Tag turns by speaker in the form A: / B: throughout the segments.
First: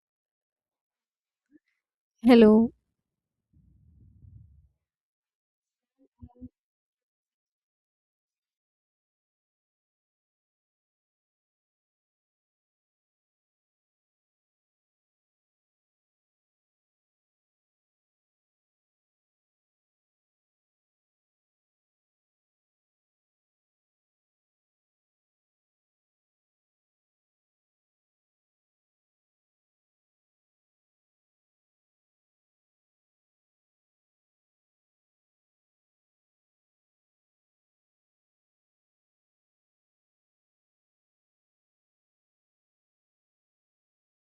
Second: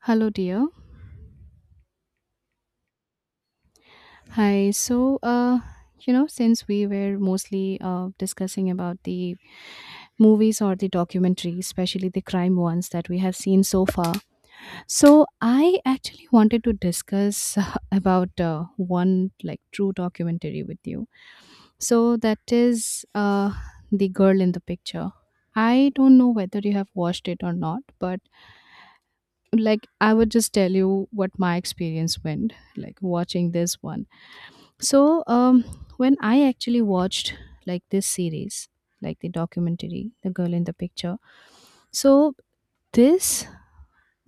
A: Hello, dear.
B: Hello.
A: Hi. Since we were mostly discussing about the movies or the documentaries, especially the crime ones that we have seen so far, so I actually wanted to discuss about one like true documentary with you. So that is the girl in the picture. I don't know whether you have watched it or not, but like I would just tell you what my experience went like watching this one. So when I actually watched like this series, like the documentary, The Girl in the Picture, so this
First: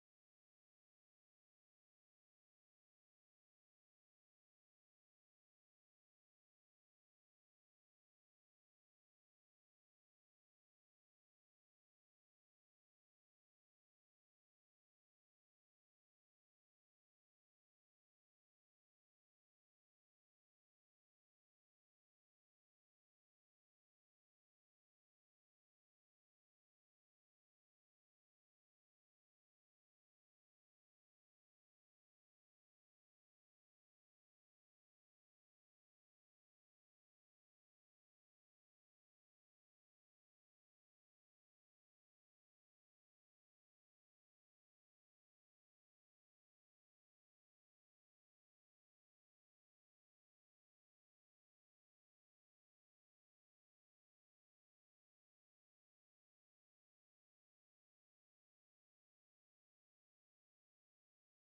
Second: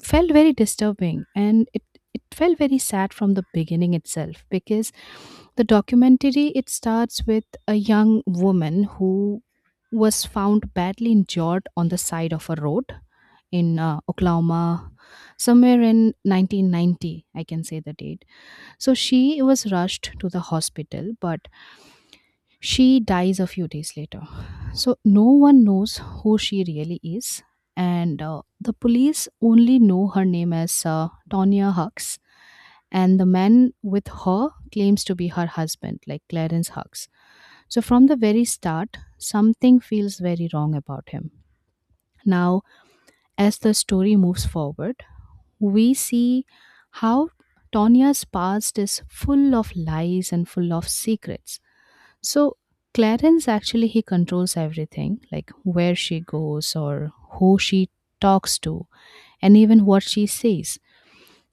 A: felt very disturbing and it felt very sad from the beginning itself because the documentary it starts with a young woman who was found badly injured on the side of a road in Oklahoma somewhere in 1990, I can say the date. So she was rushed to the hospital, but she dies a few days later. So no one knows who she really is, and the police only know her name as Tonya Hux, and the man with her claims to be her husband, like Clarence Hux. So from the very start, something feels very wrong about him. Now, as the story moves forward, we see how Tanya's past is full of lies and full of secrets. So Clarence actually he controls everything, like where she goes or who she talks to and even what she says.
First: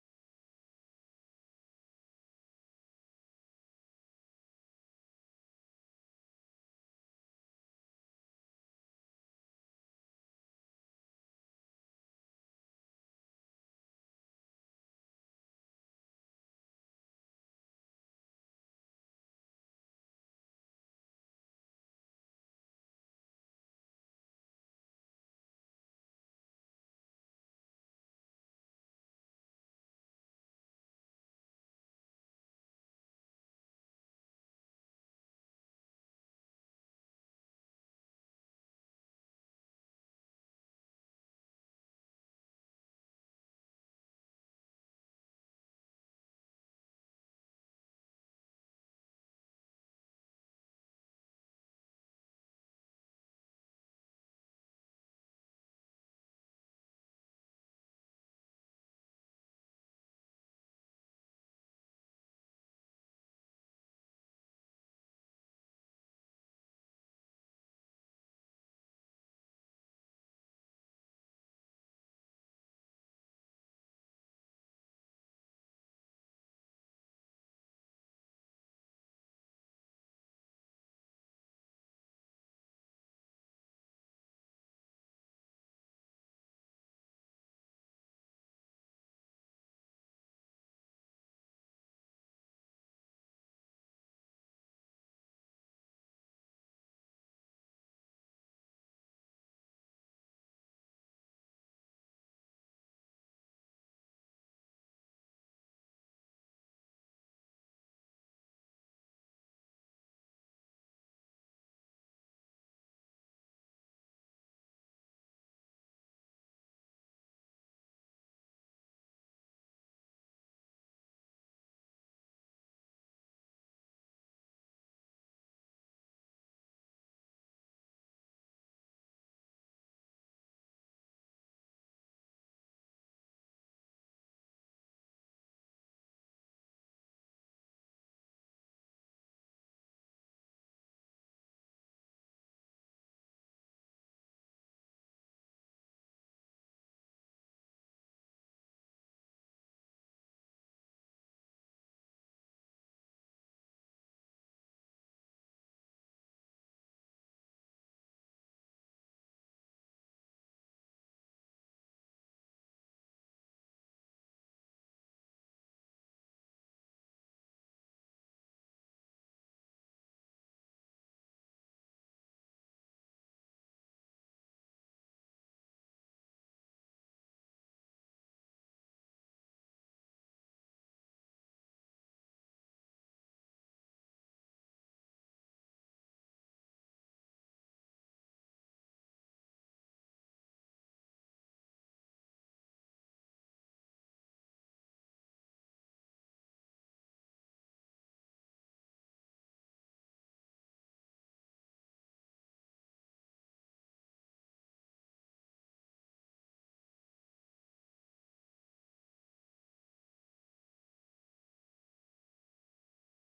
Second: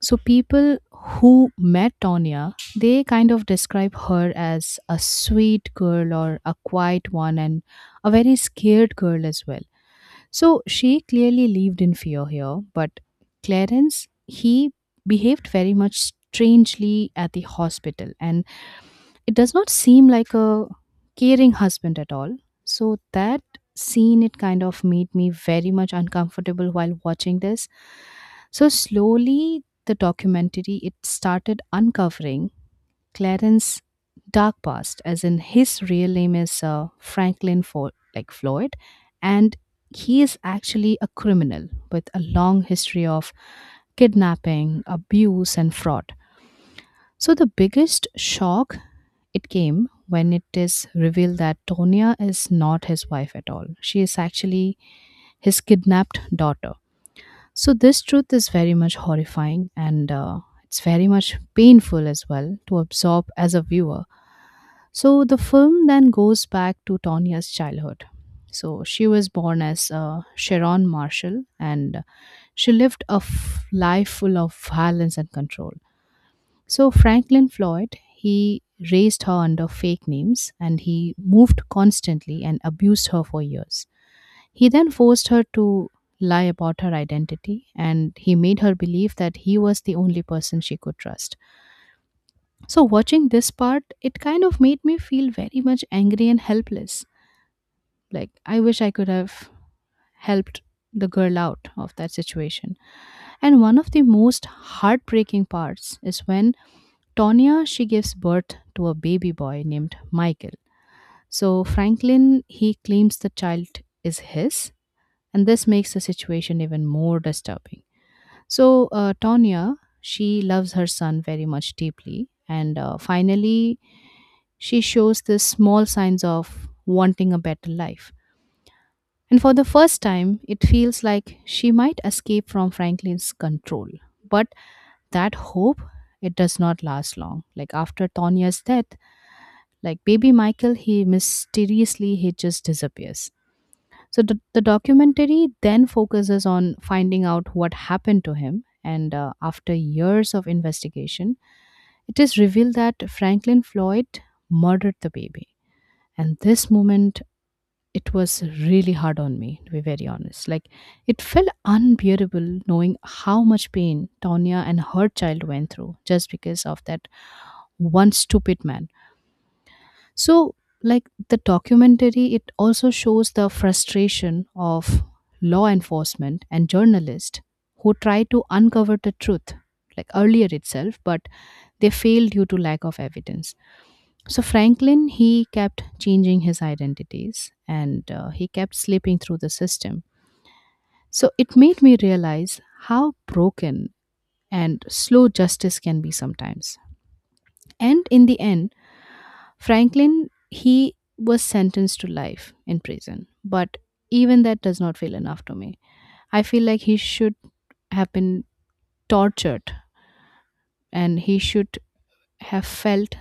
A: So people who met Tonya, they kind of describe her as a sweet girl or a quiet one and a very scared girl as well. So she clearly lived in fear here, but Clarence, he behaved very much strangely at the hospital, and it does not seem like a caring husband at all. So that scene, it kind of made me very much uncomfortable while watching this. So slowly, the documentary it started uncovering Clarence dark past, as in his real name is like Floyd, and he is actually a criminal with a long history of kidnapping, abuse, and fraud. So the biggest shock it came when it is revealed that Tonya is not his wife at all. She is actually his kidnapped daughter. So this truth is very much horrifying and it's very much painful as well to absorb as a viewer. So the film then goes back to Tanya's childhood. So she was born as Sharon Marshall and she lived a life full of violence and control. So Franklin Floyd, he raised her under fake names and he moved constantly and abused her for years. He then forced her to lie about her identity and he made her believe that he was the only person she could trust. So, watching this part, it kind of made me feel very much angry and helpless. Like, I wish I could have helped the girl out of that situation. And one of the most heartbreaking parts is when Tonya she gives birth to a baby boy named Michael. So Franklin he claims the child is his and this makes the situation even more disturbing. So, Tonya, she loves her son very much deeply. And finally, she shows the small signs of wanting a better life. And for the first time, it feels like she might escape from Franklin's control. But that hope, it does not last long. Like after Tonya's death, like baby Michael, he mysteriously, he just disappears. So the documentary then focuses on finding out what happened to him. And after years of investigation, it is revealed that Franklin Floyd murdered the baby. And this moment, it was really hard on me, to be very honest. Like, it felt unbearable knowing how much pain Tonya and her child went through just because of that one stupid man. So, like the documentary, it also shows the frustration of law enforcement and journalists who try to uncover the truth, like earlier itself, but they failed due to lack of evidence. So, Franklin, he kept changing his identities and he kept slipping through the system. So, it made me realize how broken and slow justice can be sometimes. And in the end, Franklin, he was sentenced to life in prison, but even that does not feel enough to me. I feel like he should have been tortured and he should have felt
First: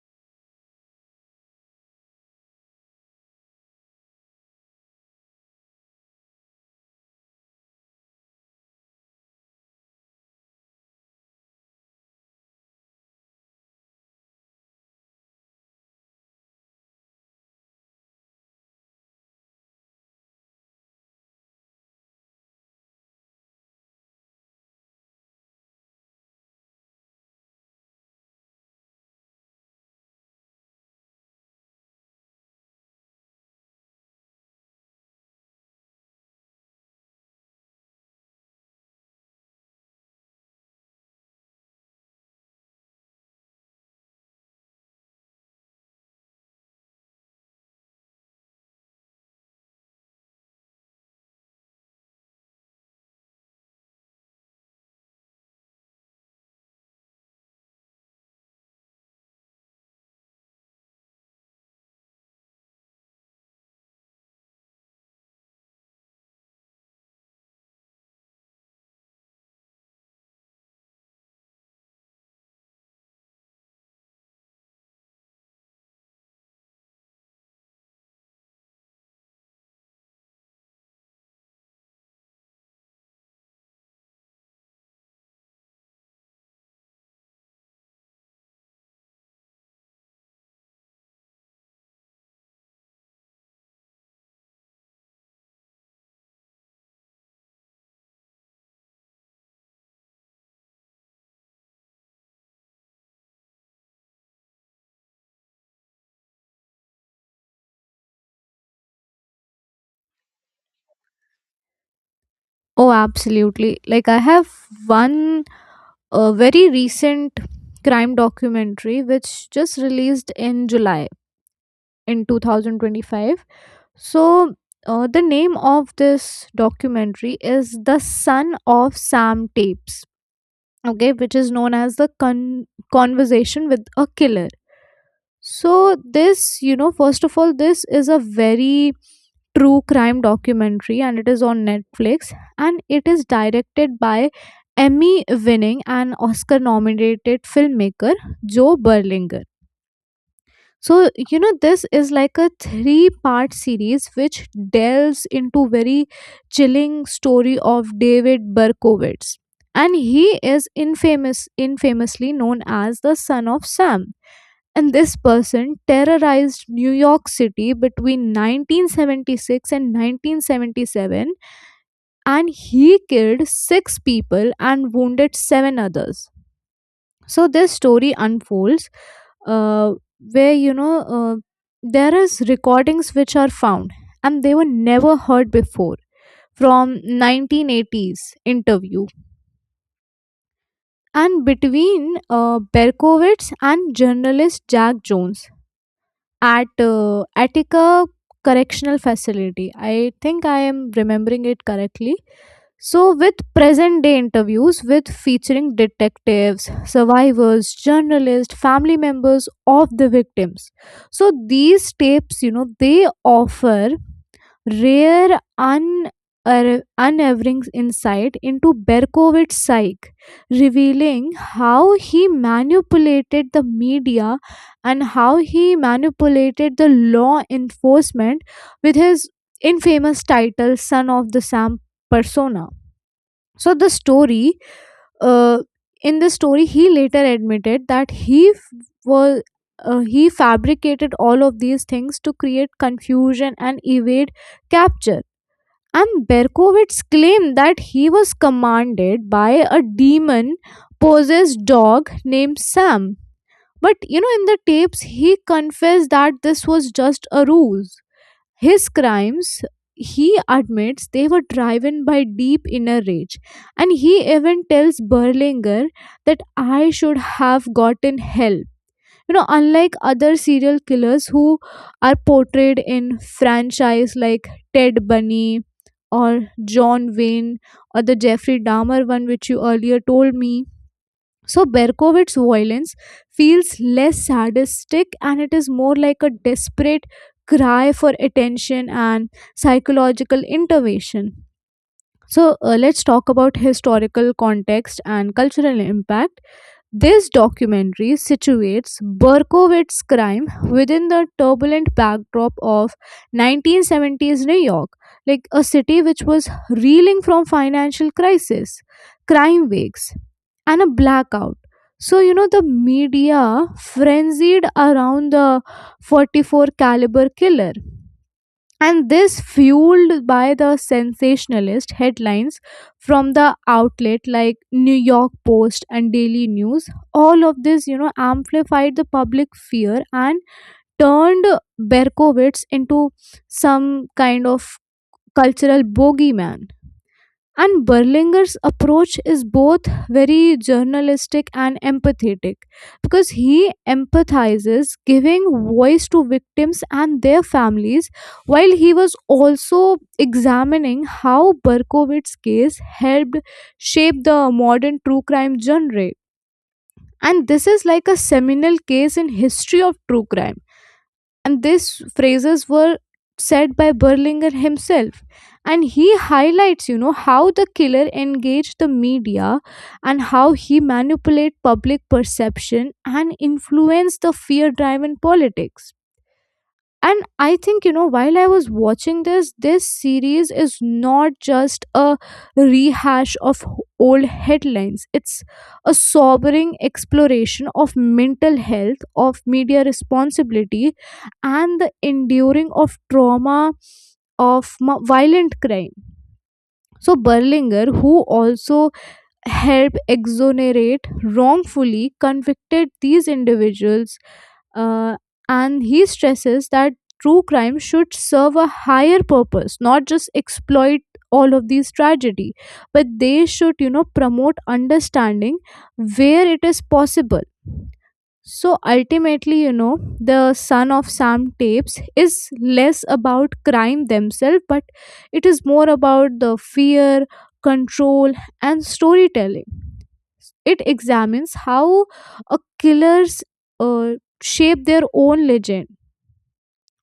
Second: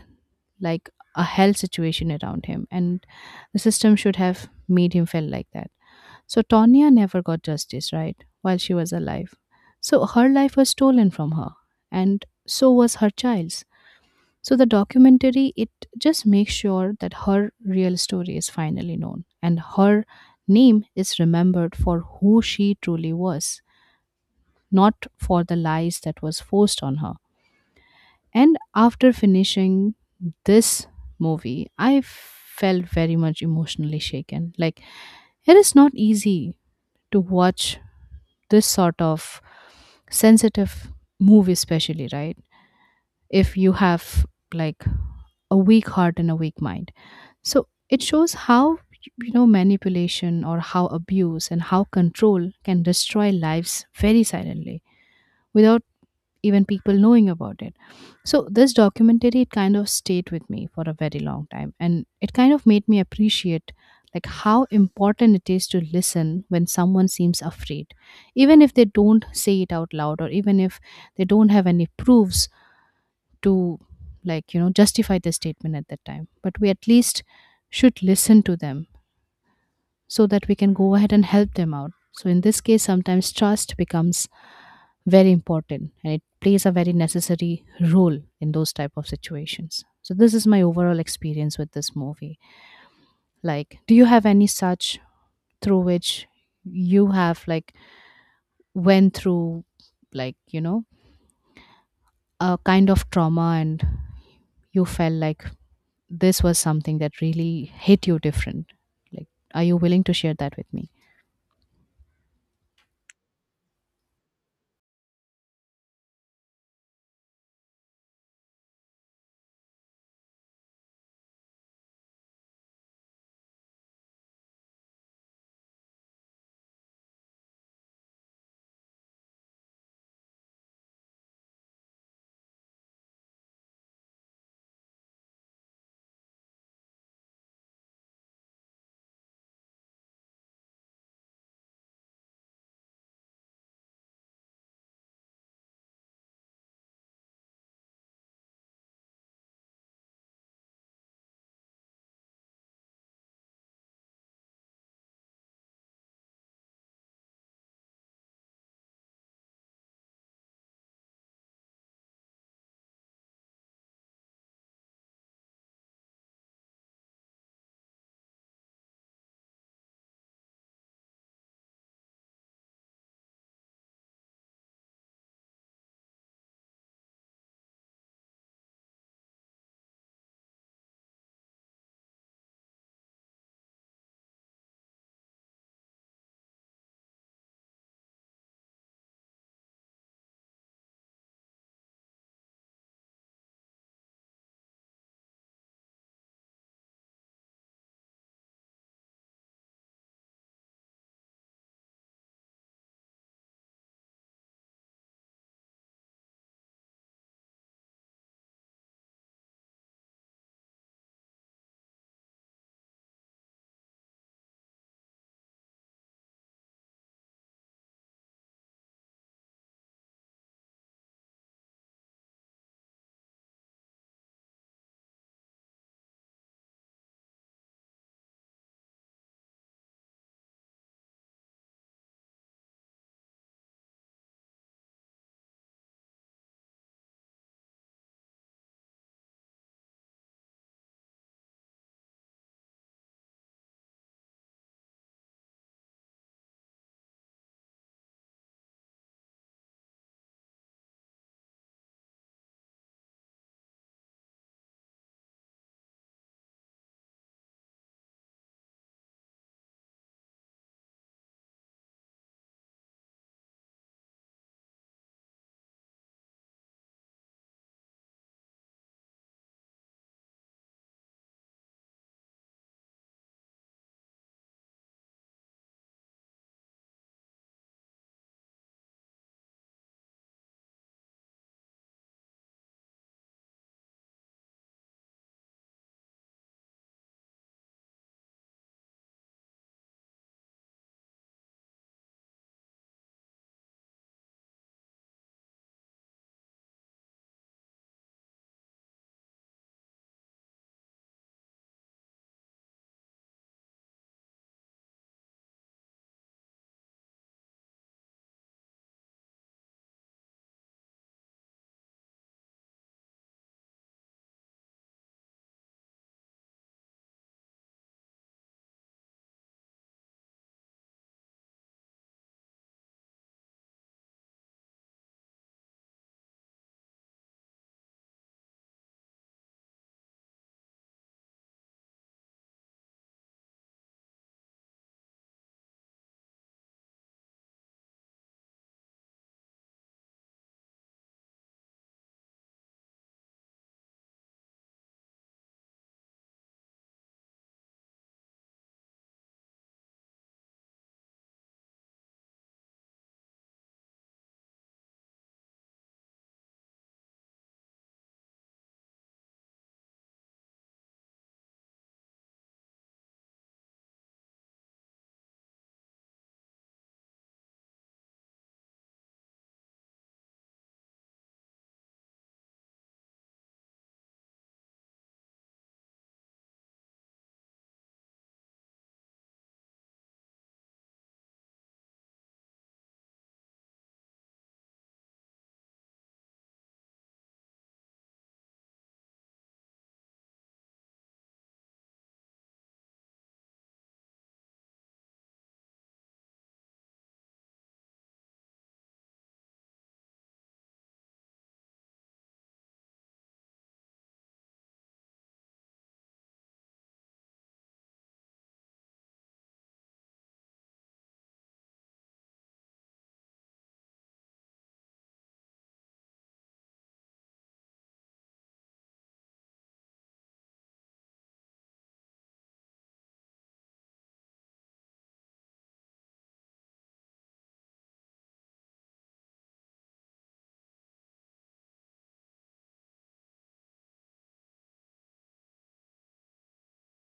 A: like a hell situation around him, and the system should have made him feel like that. So, Tonya never got justice, right, while she was alive. So, her life was stolen from her, and so was her child's. So the documentary it just makes sure that her real story is finally known and her name is remembered for who she truly was, not for the lies that was forced on her. And after finishing this movie, I felt very much emotionally shaken. Like it is not easy to watch this sort of sensitive movie especially right if you have like a weak heart and a weak mind. So it shows how manipulation or how abuse and how control can destroy lives very silently without even people knowing about it. So this documentary it kind of stayed with me for a very long time and it kind of made me appreciate like how important it is to listen when someone seems afraid even if they don't say it out loud or even if they don't have any proofs to justify the statement at that time, but we at least should listen to them so that we can go ahead and help them out. So in this case sometimes trust becomes very important and it plays a very necessary role in those type of situations. So this is my overall experience with this movie. Like do you have any such through which you have like went through like you know a kind of trauma and you felt like this was something that really hit you different? Like, are you willing to share that with me?
B: Oh, absolutely. Like, I have one very recent crime documentary which just released in July in 2025. So, the name of this documentary is The Son of Sam Tapes, okay, which is known as Conversation with a Killer. So, this, you know, first of all, this is a very true crime documentary, and it is on Netflix, and it is directed by Emmy winning and Oscar nominated filmmaker Joe Berlinger. So, you know, this is like a three-part series which delves into very chilling story of David Berkowitz. And he is infamously known as the Son of Sam, and this person terrorized New York City between 1976 and 1977, and he killed 6 people and wounded 7 others. So this story unfolds, uh, where you know, there is recordings which are found and they were never heard before, from 1980s interview and between Berkowitz and journalist Jack Jones at Attica Correctional Facility. I think I am remembering it correctly. So, with present day interviews with featuring detectives, survivors, journalists, family members of the victims. So, these tapes, you know, they offer rare, unwavering insight into Berkowitz's psyche, revealing how he manipulated the media and how he manipulated the law enforcement with his infamous title Son of the Sam persona. So the story, uh, in the story he later admitted that he was, he fabricated all of these things to create confusion and evade capture. And Berkowitz claimed that he was commanded by a demon possessed dog named Sam. But you know, in the tapes, he confessed that this was just a ruse. His crimes, he admits, they were driven by deep inner rage. And he even tells Berlinger that I should have gotten help. You know, unlike other serial killers who are portrayed in franchise like Ted Bundy or John Wayne or the Jeffrey Dahmer one, which you earlier told me, so Berkowitz's violence feels less sadistic, and it is more like a desperate cry for attention and psychological intervention. So let's talk about historical context and cultural impact. This documentary situates Berkowitz's crime within the turbulent backdrop of 1970s New York, like a city which was reeling from financial crisis. Crime waves and a blackout. So you know, the media frenzied around the 44 caliber killer, and this fueled by the sensationalist headlines from the outlet like New York Post and Daily News. All of this, you know, amplified the public fear and turned Berkowitz into some kind of cultural bogeyman. And Berlinger's approach is both very journalistic and empathetic, because he empathizes, giving voice to victims and their families, while he was also examining how Berkowitz's case helped shape the modern true crime genre. And this is like a seminal case in history of true crime, and these phrases were said by Berlinger himself. And he highlights, you know, how the killer engaged the media and how he manipulated public perception and influenced the fear driven politics. And I think, you know, while I was watching this, series is not just a rehash of old headlines. It's a sobering exploration of mental health, of media responsibility, and the enduring of trauma of violent crime. So Berlinger, who also help exonerate wrongfully convicted these individuals, uh, and he stresses that true crime should serve a higher purpose, not just exploit all of these tragedy, but they should, you know, promote understanding where it is possible. So ultimately, you know, The Son of Sam Tapes is less about crime themselves, but it is more about the fear, control, and storytelling. It examines how a killers, uh, shape their own legend,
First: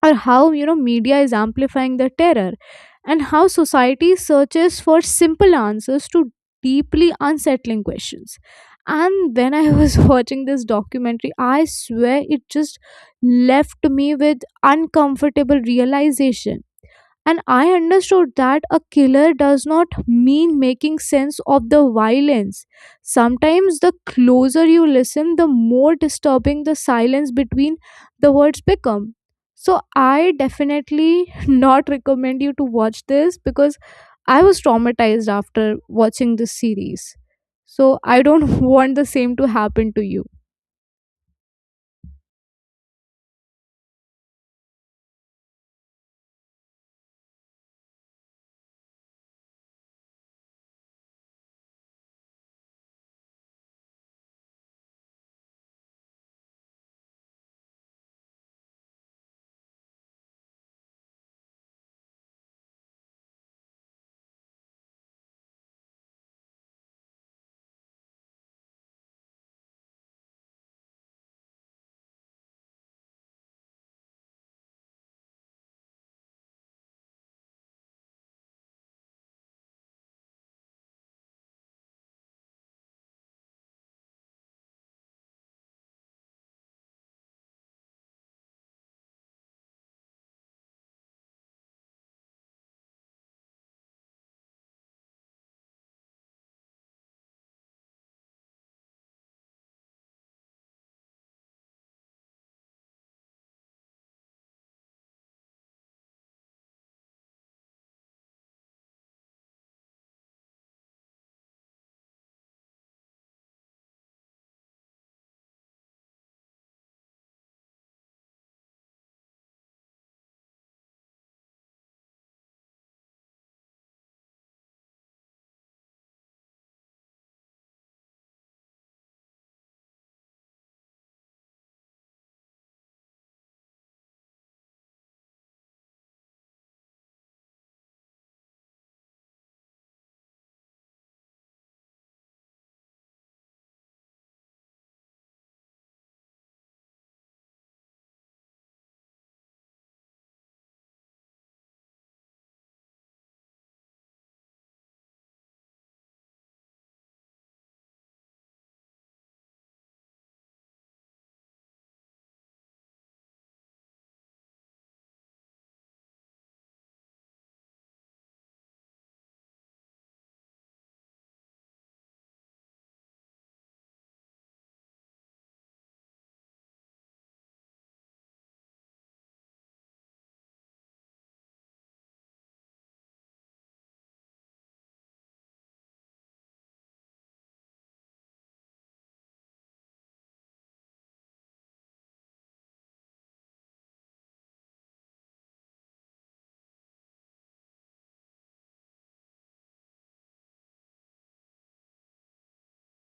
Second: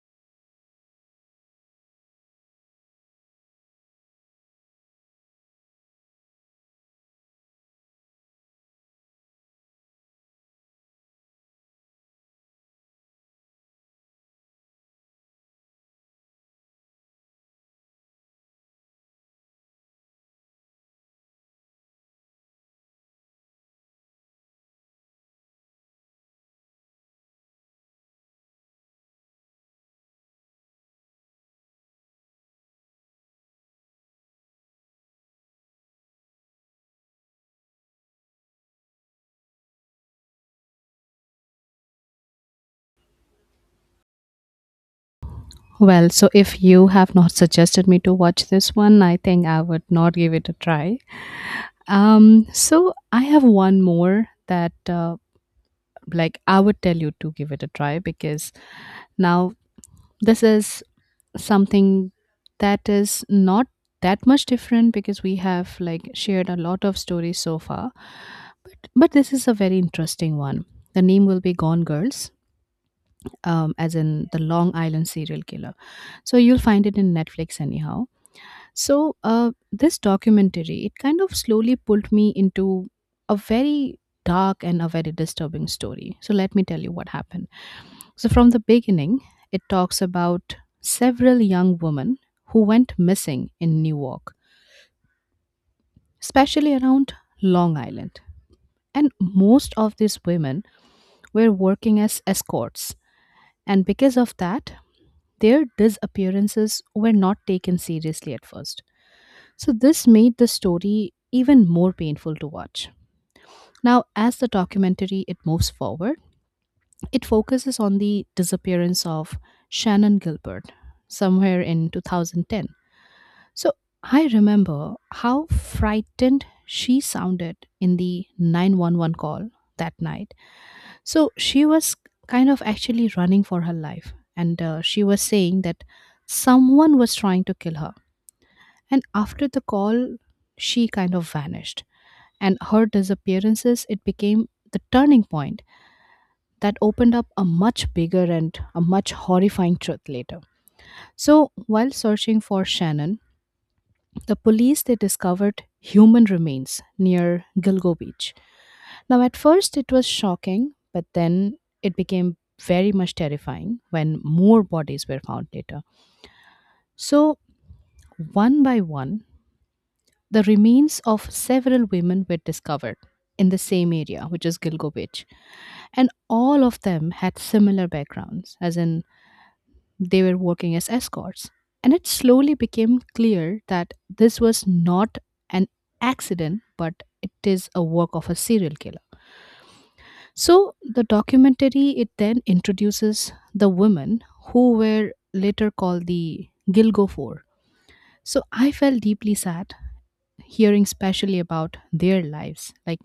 B: or how, you know, media is amplifying the terror, and how society searches for simple answers to deeply unsettling questions. And when I was watching this documentary, I swear it just left me with uncomfortable realization, and I understood that a killer does not mean making sense of the violence. Sometimes the closer you listen, the more disturbing the silence between the words become. So I definitely not recommend you to watch this, because I was traumatized after watching this series. So I don't want the same to happen to you.
A: Well, so if you have not suggested me to watch this one, I think I would not give it a try. So I have one more that, like, I would tell you to give it a try because now this is something that is not that much different because we have like shared a lot of stories so far, but this is a very interesting one. The name will be Gone Girls. As in the Long Island serial killer. So you'll find it in Netflix anyhow. So this documentary, it kind of slowly pulled me into a very dark and a very disturbing story. So let me tell you what happened. So from the beginning, it talks about several young women who went missing in Newark, especially around Long Island. And most of these women were working as escorts. And because of that, their disappearances were not taken seriously at first. So, this made the story even more painful to watch. Now, as the documentary it moves forward, it focuses on the disappearance of Shannon Gilbert somewhere in 2010. So, I remember how frightened she sounded in the 911 call that night. So she was kind of actually running for her life, and she was saying that someone was trying to kill her. And after the call, she kind of vanished, and her disappearances it became the turning point that opened up a much bigger and a much horrifying truth later. So while searching for Shannon, the police they discovered human remains near Gilgo Beach. Now, at first, it was shocking, but then it became very much terrifying when more bodies were found later. So, one by one, the remains of several women were discovered in the same area, which is Gilgo Beach. And all of them had similar backgrounds, as in they were working as escorts. And it slowly became clear that this was not an accident, but it is a work of a serial killer. So the documentary it then introduces the women who were later called the Gilgo Four. So I felt deeply sad hearing especially about their lives. Like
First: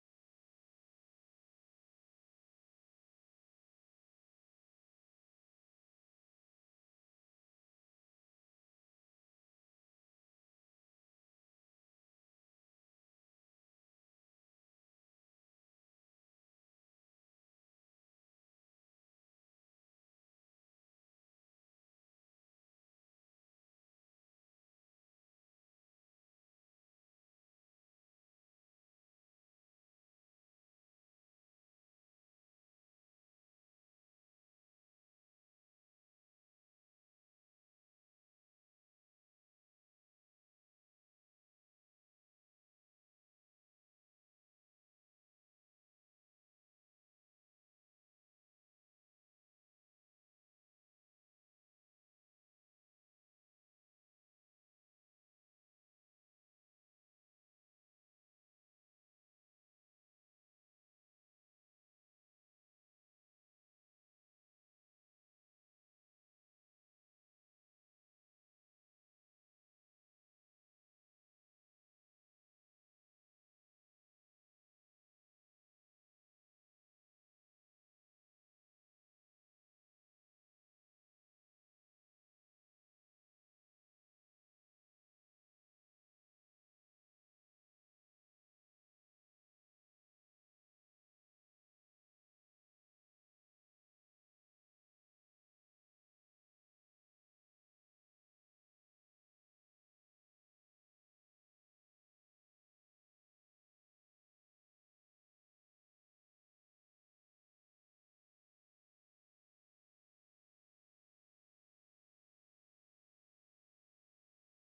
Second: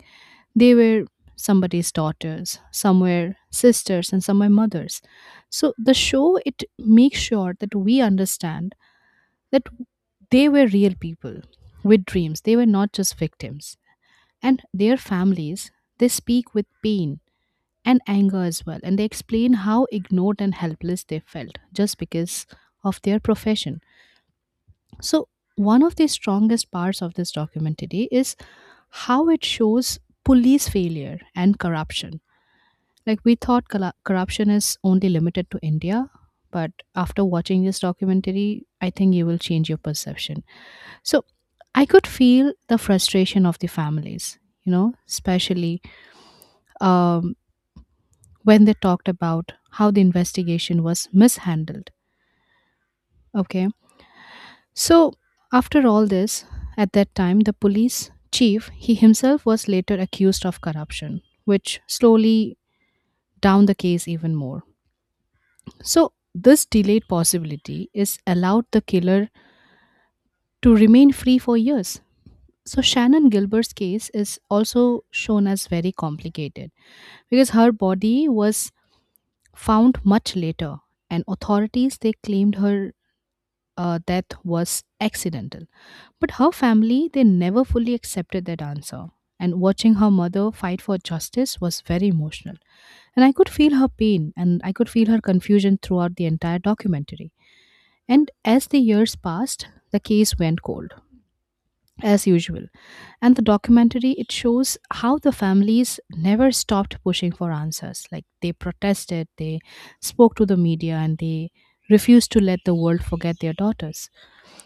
A: they were somebody's daughters, some were sisters and some were mothers. So the show it makes sure that we understand that they were real people with dreams. They were not just victims. And their families, they speak with pain and anger as well. And they explain how ignored and helpless they felt just because of their profession. So, one of the strongest parts of this documentary is how it shows police failure and corruption. Like, we thought corruption is only limited to India, but after watching this documentary, I think you will change your perception. So, I could feel the frustration of the families, you know, especially um, when they talked about how the investigation was mishandled. Okay. So, after all this, at that time, the police chief, he himself was later accused of corruption, which slowly down the case even more. So, this delayed possibility is allowed the killer to remain free for years. So, Shannon Gilbert's case is also shown as very complicated because her body was found much later, and authorities they claimed her death was accidental. But her family, they never fully accepted that answer. And watching her mother fight for justice was very emotional. And I could feel her pain and I could feel her confusion throughout the entire documentary. And as the years passed, the case went cold, as usual. And the documentary, it shows how the families never stopped pushing for answers. Like they protested, they spoke to the media, and they refused to let the world forget their daughters.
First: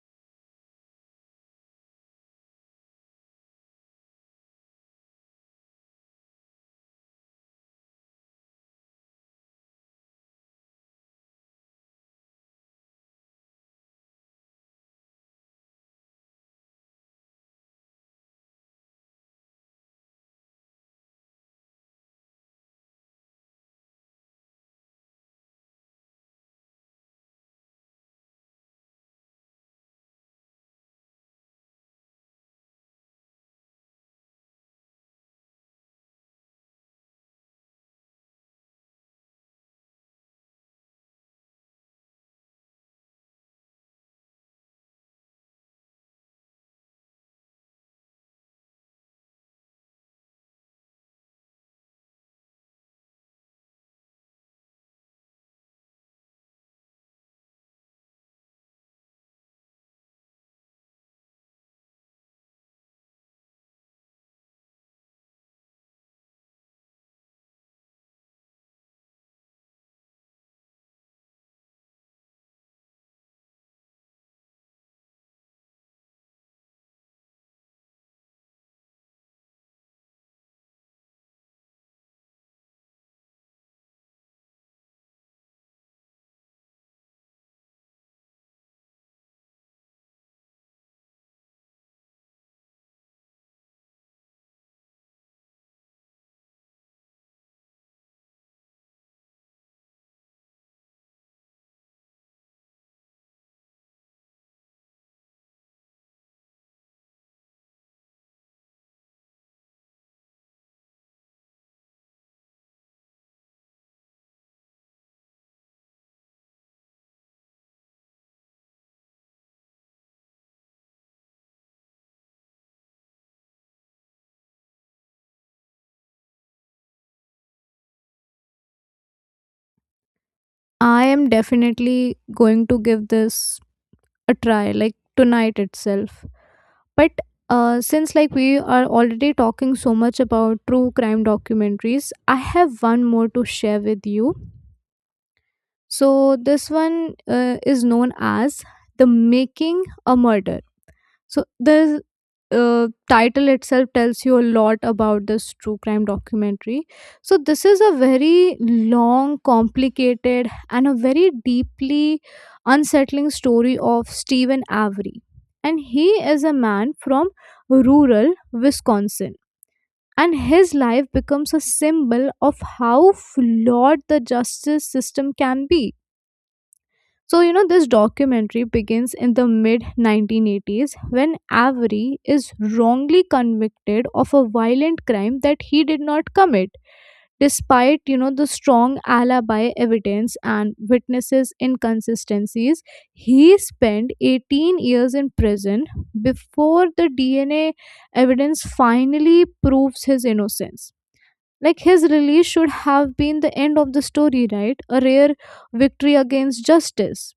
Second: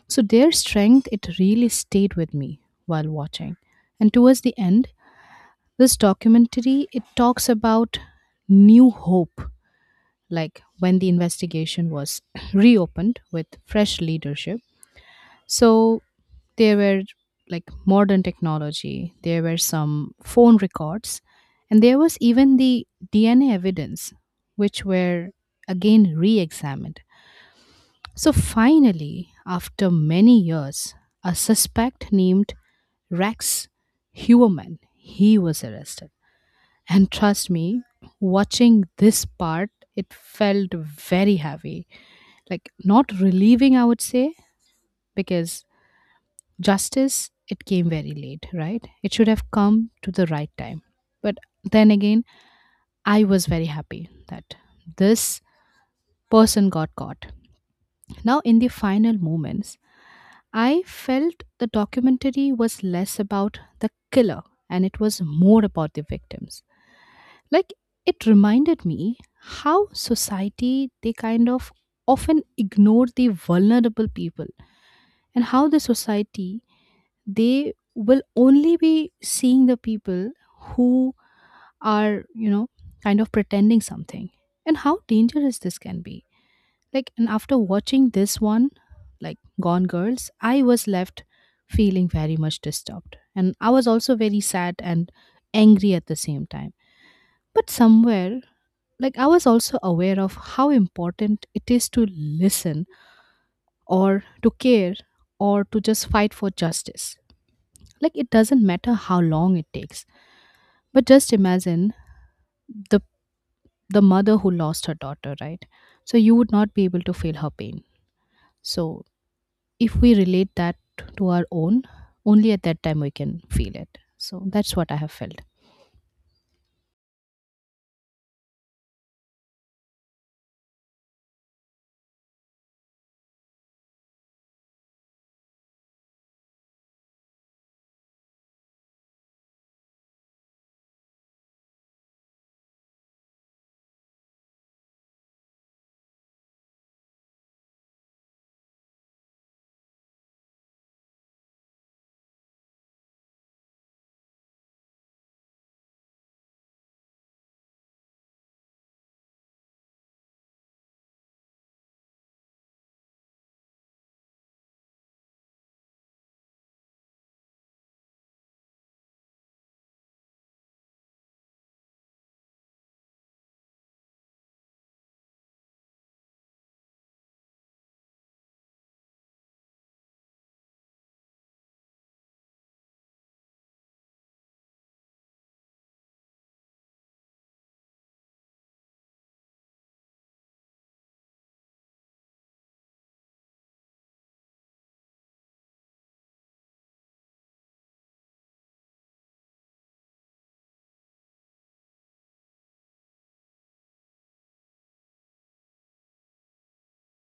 A: So their strength, it really stayed with me while watching. And towards the end, this documentary it talks about new hope, like when the investigation was reopened with fresh leadership. So there were like modern technology, there were some phone records, and there was even the DNA evidence, which were again re examined. So finally, after many years, a suspect named Rex Huerman, he was arrested. And trust me, watching this part, it felt very heavy. Like not relieving, I would say, because justice, it came very late, right? It should have come to the right time. But then again, I was very happy that this person got caught. Now, in the final moments, I felt the documentary was less about the killer and it was more about the victims. Like it reminded me how society they kind of often ignore the vulnerable people, and how the society they will only be seeing the people who are, you know, kind of pretending something, and how dangerous this can be. Like, and after watching this one, like Gone Girls, I was left feeling very much disturbed. And I was also very sad and angry at the same time. But somewhere, like, I was also aware of how important it is to listen or to care or to just fight for justice. Like, it doesn't matter how long it takes. But just imagine the the mother who lost her daughter, right? So you would not be able to feel her pain. So if we relate that to our own, only at that time we can feel it. So that's what I have felt.
B: I am definitely going to give this a try, like tonight itself. But since like we are already talking so much about true crime documentaries, I have one more to share with you. So this one, is known as The Making a Murder. So the title itself tells you a lot about this true crime documentary. So this is a very long, complicated, and a very deeply unsettling story of Stephen Avery. And he is a man from rural Wisconsin. And his life becomes a symbol of how flawed the justice system can be. So, you know, this documentary begins in the mid 1980s when Avery is wrongly convicted of a violent crime that he did not commit, despite, you know, the strong alibi evidence and witnesses' inconsistencies. He spent 18 years in prison before the DNA evidence finally proves his innocence. Like his release should have been the end of the story, right? A rare victory against justice.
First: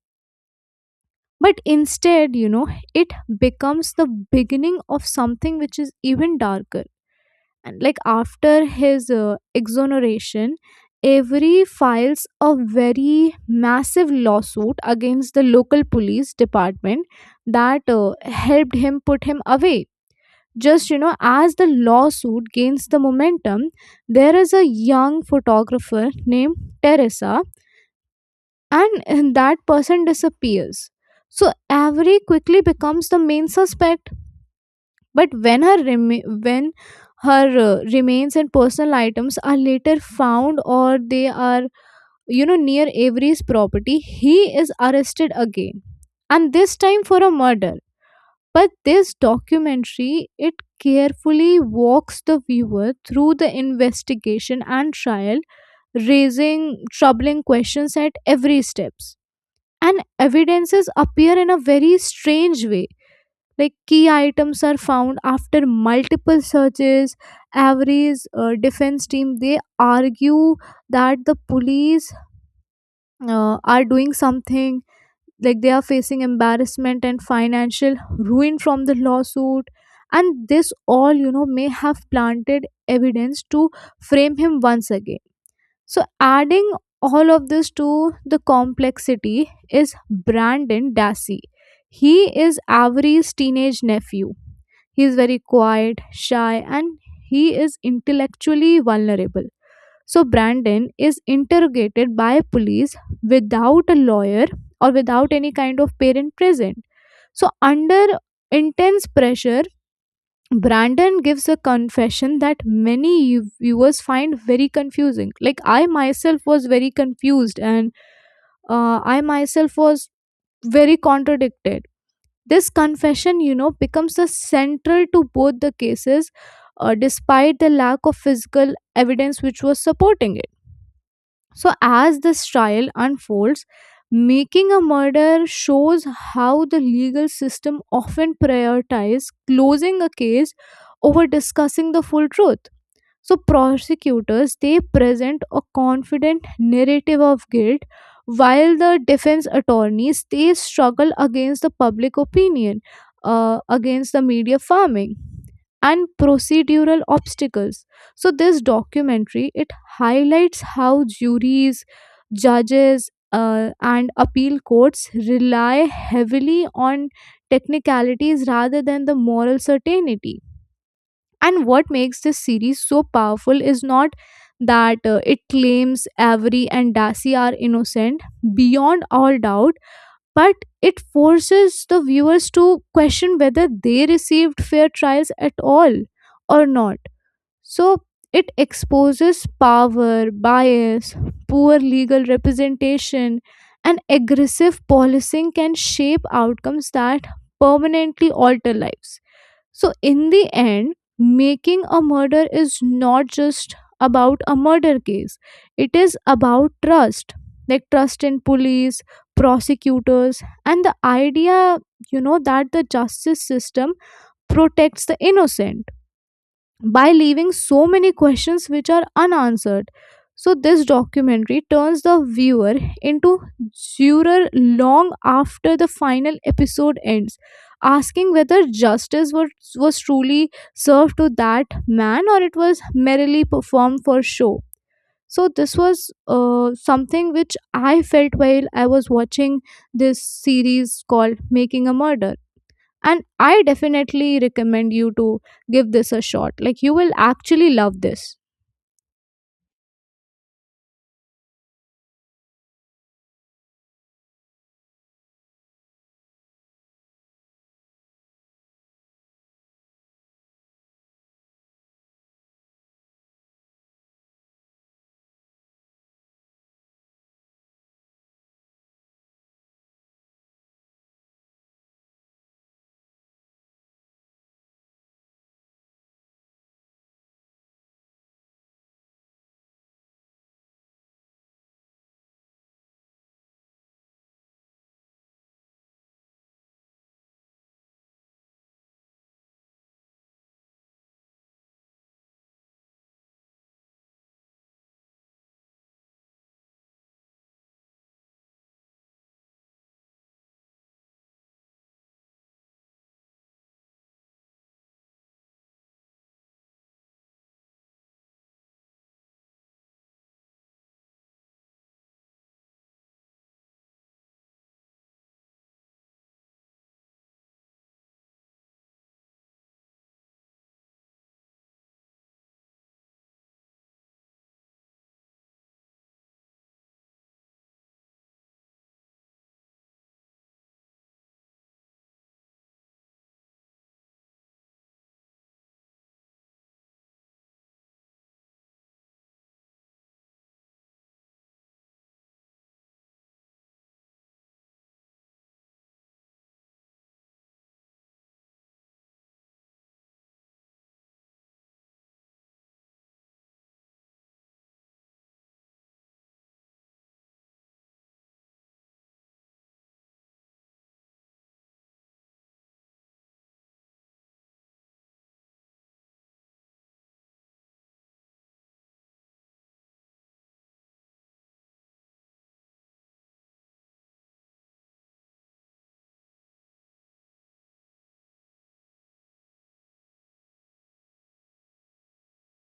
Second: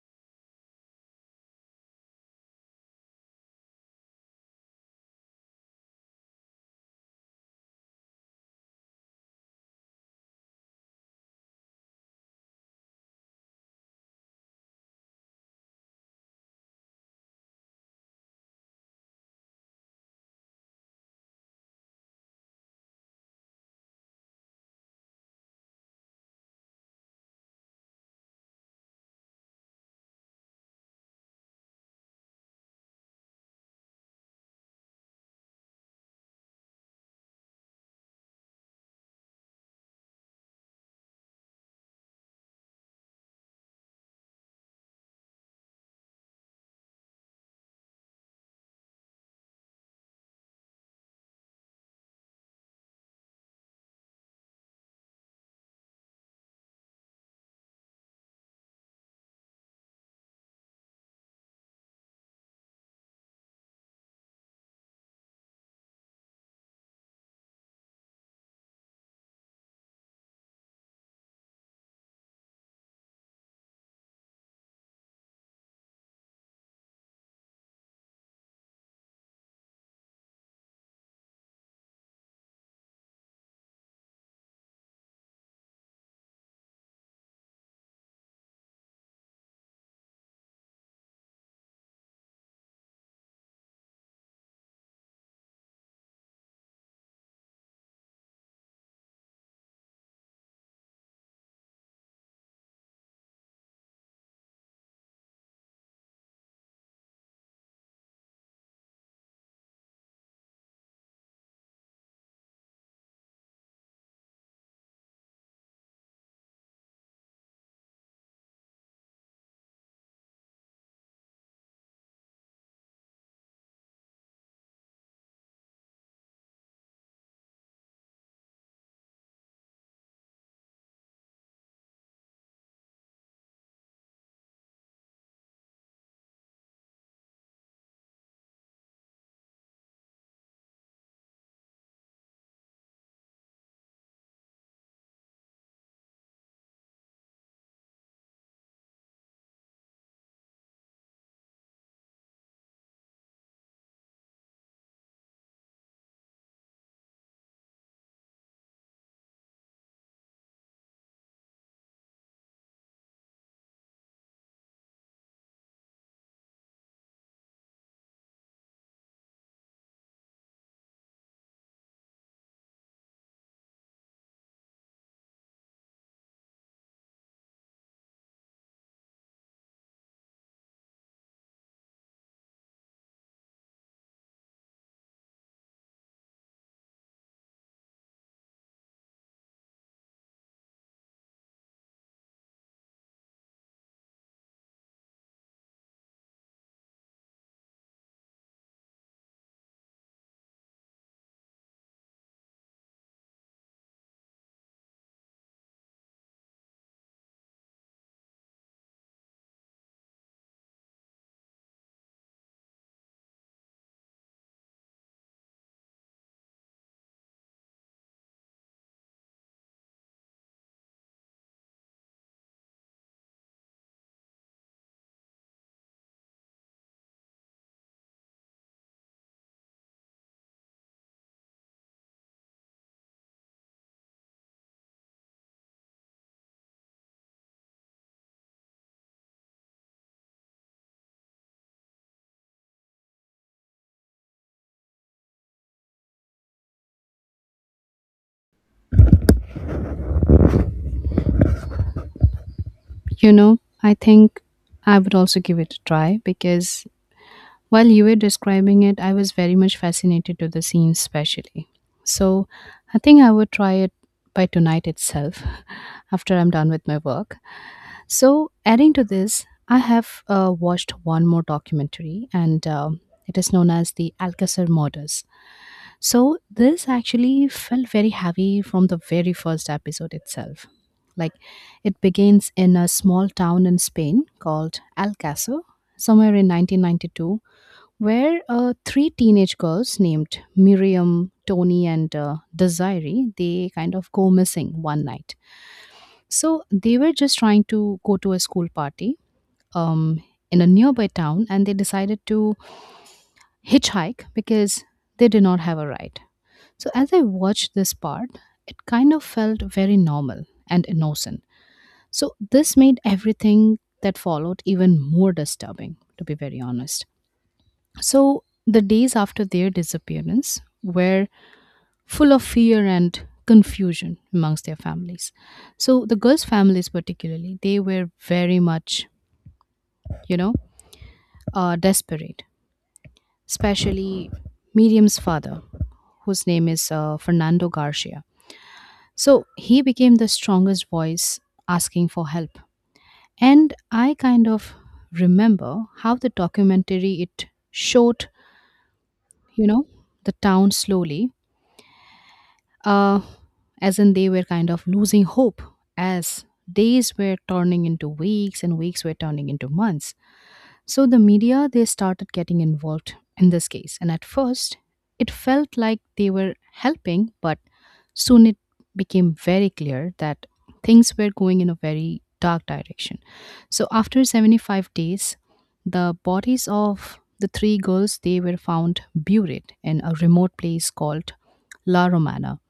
B: But instead, you know, it becomes the beginning of something which is even darker. And like after his exoneration, Avery files a very massive lawsuit against the local police department that helped him put him away. Just, you know, as the lawsuit gains the momentum, there is a young photographer named Teresa, and that person disappears. So Avery quickly becomes the main suspect. But when when her remains and personal items are later found, or they are, you know, near Avery's property, he is arrested again, and this time for a murder. But this documentary it carefully walks the viewer through the investigation and trial, raising troubling questions at every steps. And evidences appear in a very strange way. Like key items are found after multiple searches. Every defense team, they argue that the police, are doing something, like they are facing embarrassment and financial ruin from the lawsuit, and this all, you know, may have planted evidence to frame him once again. So, adding all of this to the complexity is Brandon Dassey. He is Avery's teenage nephew. He is very quiet, shy, and he is intellectually vulnerable. So, Brandon is interrogated by police without a lawyer or without any kind of parent present. So, under intense pressure, Brandon gives a confession that many viewers find very confusing. Like, I myself was very confused, and I myself was very contradicted. This confession, you know, becomes the central to both the cases, despite the lack of physical evidence which was supporting it. So, as this trial unfolds, Making a Murder shows how the legal system often prioritizes closing a case over discussing the full truth. So prosecutors, they present a confident narrative of guilt, while the defense attorneys, they struggle against the public opinion, against the media farming and procedural obstacles. So this documentary it highlights how juries, judges, and appeal courts rely heavily on technicalities rather than the moral certainty. And what makes this series so powerful is not that it claims Avery and Darcy are innocent beyond all doubt, but it forces the viewers to question whether they received fair trials at all or not. So it exposes power, bias, poor legal representation, and aggressive policing can shape outcomes that permanently alter lives. So, in the end, Making a Murder is not just about a murder case, it is about trust, like trust in police, prosecutors, and the idea, you know, that the justice system protects the innocent by leaving so many questions which are unanswered. So, this documentary turns the viewer into juror long after the final episode ends, asking whether was truly served to that man, or it was merely performed for show. So, this was something which I felt while I was watching this series called Making a Murder, and I definitely recommend you to give this a shot. Like you will actually love this.
A: You know, I think I would also give it a try because while you were describing it, I was very much fascinated to the scene especially. So I think I would try it by tonight itself after I'm done with my work. So adding to this, I have watched one more documentary, and it is known as the Alcacer Murders. So this actually felt very heavy from the very first episode itself. Like it begins in a small town in Spain called Alcacer somewhere in 1992, where three teenage girls named Miriam, Tony, and Desiree they kind of go missing one night. So they were just trying to go to a school party um, in a nearby town, and they decided to hitchhike because they did not have a ride. So as I watched this part, it kind of felt very normal and innocent. So this made everything that followed even more disturbing, to be very honest. So the days after their disappearance were full of fear and confusion amongst their families. So the girls' families, particularly, they were very much, you know, desperate, especially Miriam's father, whose name is Fernando Garcia. So he became the strongest voice asking for help. And I kind of remember how the documentary it showed, you know, the town slowly uh, as in they were kind of losing hope as days were turning into weeks and weeks were turning into months. So the media they started getting involved in this case, and at first it felt like they were helping, but soon it became very clear that things were going in a very dark direction. So after 75 days, the bodies of the three girls they were found buried in a remote place called La Romana.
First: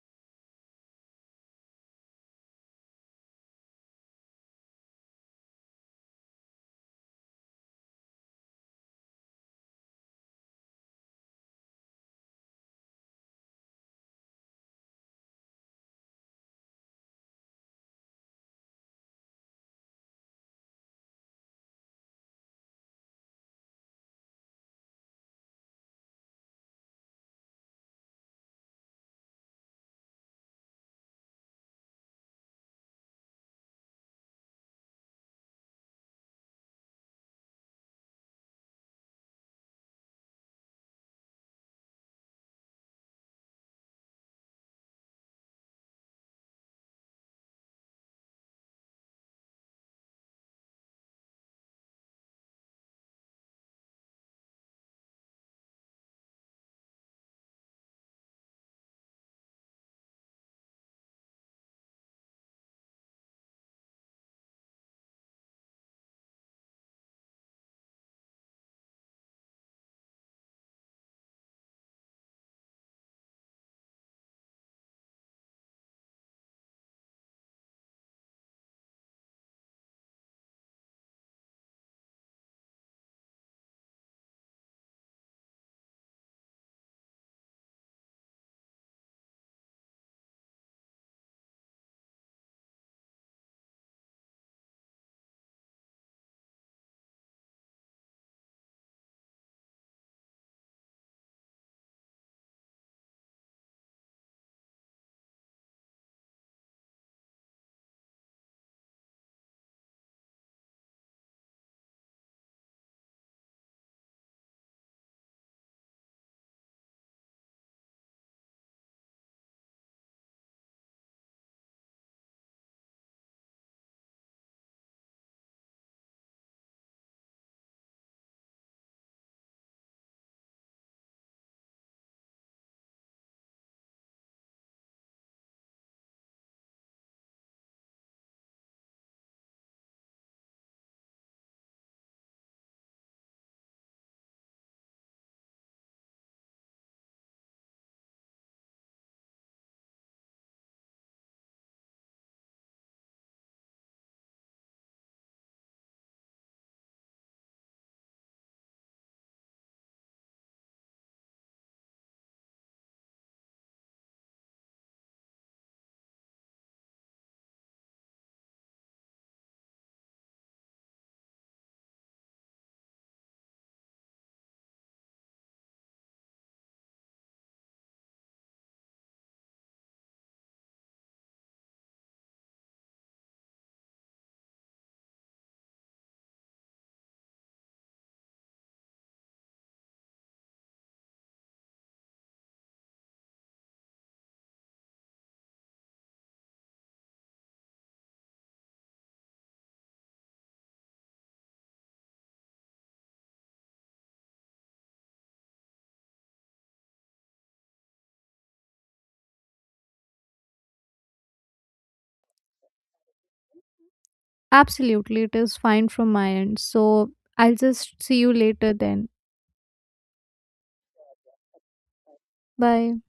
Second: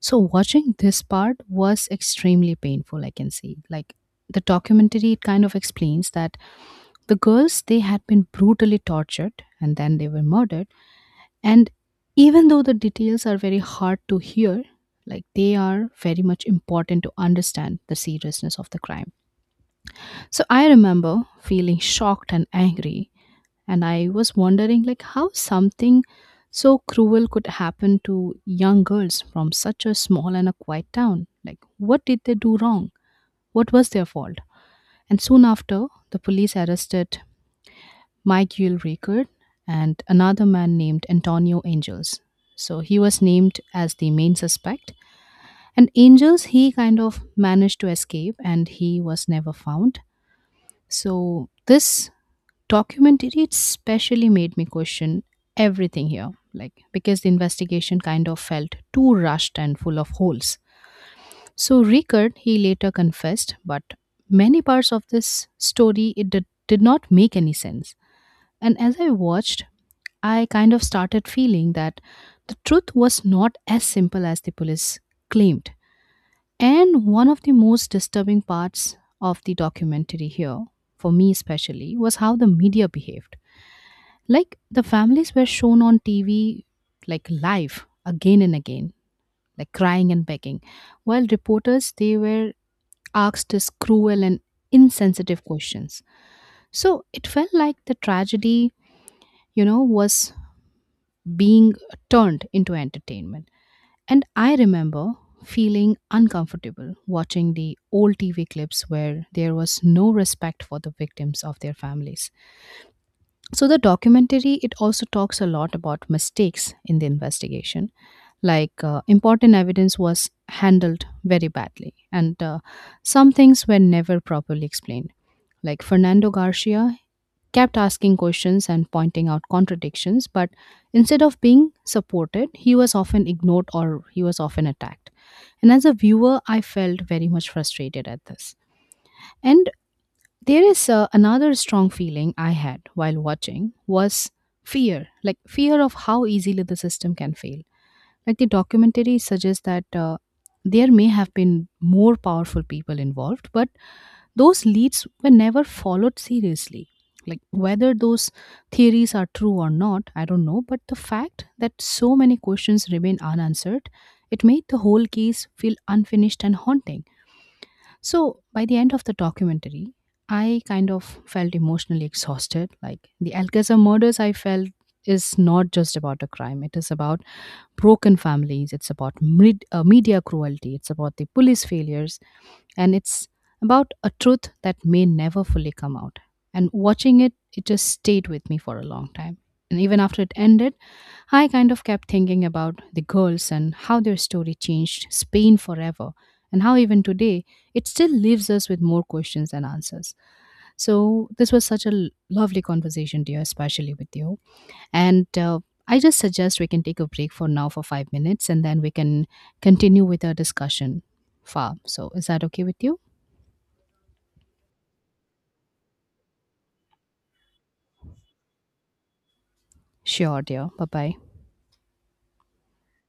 A: So watching this part was extremely painful, I can say. Like the documentary it kind of explains that the girls they had been brutally tortured and then they were murdered. And even though the details are very hard to hear, like they are very much important to understand the seriousness of the crime. So I remember feeling shocked and angry, and I was wondering like how something so cruel could happen to young girls from such a small and a quiet town. Like what did they do wrong? What was their fault? And soon after, the police arrested Michael Rickard and another man named Antonio Angels. So he was named as the main suspect, and Angels he kind of managed to escape and he was never found. So this documentary it especially made me question everything here, like because the investigation kind of felt too rushed and full of holes. So Rickard he later confessed, but many parts of this story it did not make any sense. And as I watched, I kind of started feeling that the truth was not as simple as the police claimed. And one of the most disturbing parts of the documentary here for me especially was how the media behaved. Like the families were shown on TV, like live again and again, like crying and begging, while reporters they were asked these cruel and insensitive questions. So it felt like the tragedy, you know, was being turned into entertainment. And I remember feeling uncomfortable watching the old TV clips where there was no respect for the victims of their families. So the documentary it also talks a lot about mistakes in the investigation, like important evidence was handled very badly, and some things were never properly explained. Like Fernando Garcia kept asking questions and pointing out contradictions, but instead of being supported, he was often ignored or he was often attacked. And as a viewer, I felt very much frustrated at this. And there is another strong feeling I had while watching was fear, like fear of how easily the system can fail. Like the documentary suggests that there may have been more powerful people involved, but those leads were never followed seriously. Like whether those theories are true or not I don't know, but the fact that so many questions remain unanswered, it made the whole case feel unfinished and haunting. So by the end of the documentary, I kind of felt emotionally exhausted. Like the Alcazar murders, I felt is not just about a crime. It is about broken families. It's about media cruelty. It's about the police failures, and it's about a truth that may never fully come out. And watching it, it just stayed with me for a long time. And even after it ended, I kind of kept thinking about the girls and how their story changed Spain forever, and how even today it still leaves us with more questions than answers. So, this was such a lovely conversation, dear, especially with you. And I just suggest we can take a break for now for 5 minutes and then we can continue with our discussion far. So, is that okay with you?
B: Absolutely, it is fine from my end. So I'll just see you later then.
A: Sure, dear. Bye bye.
B: Bye.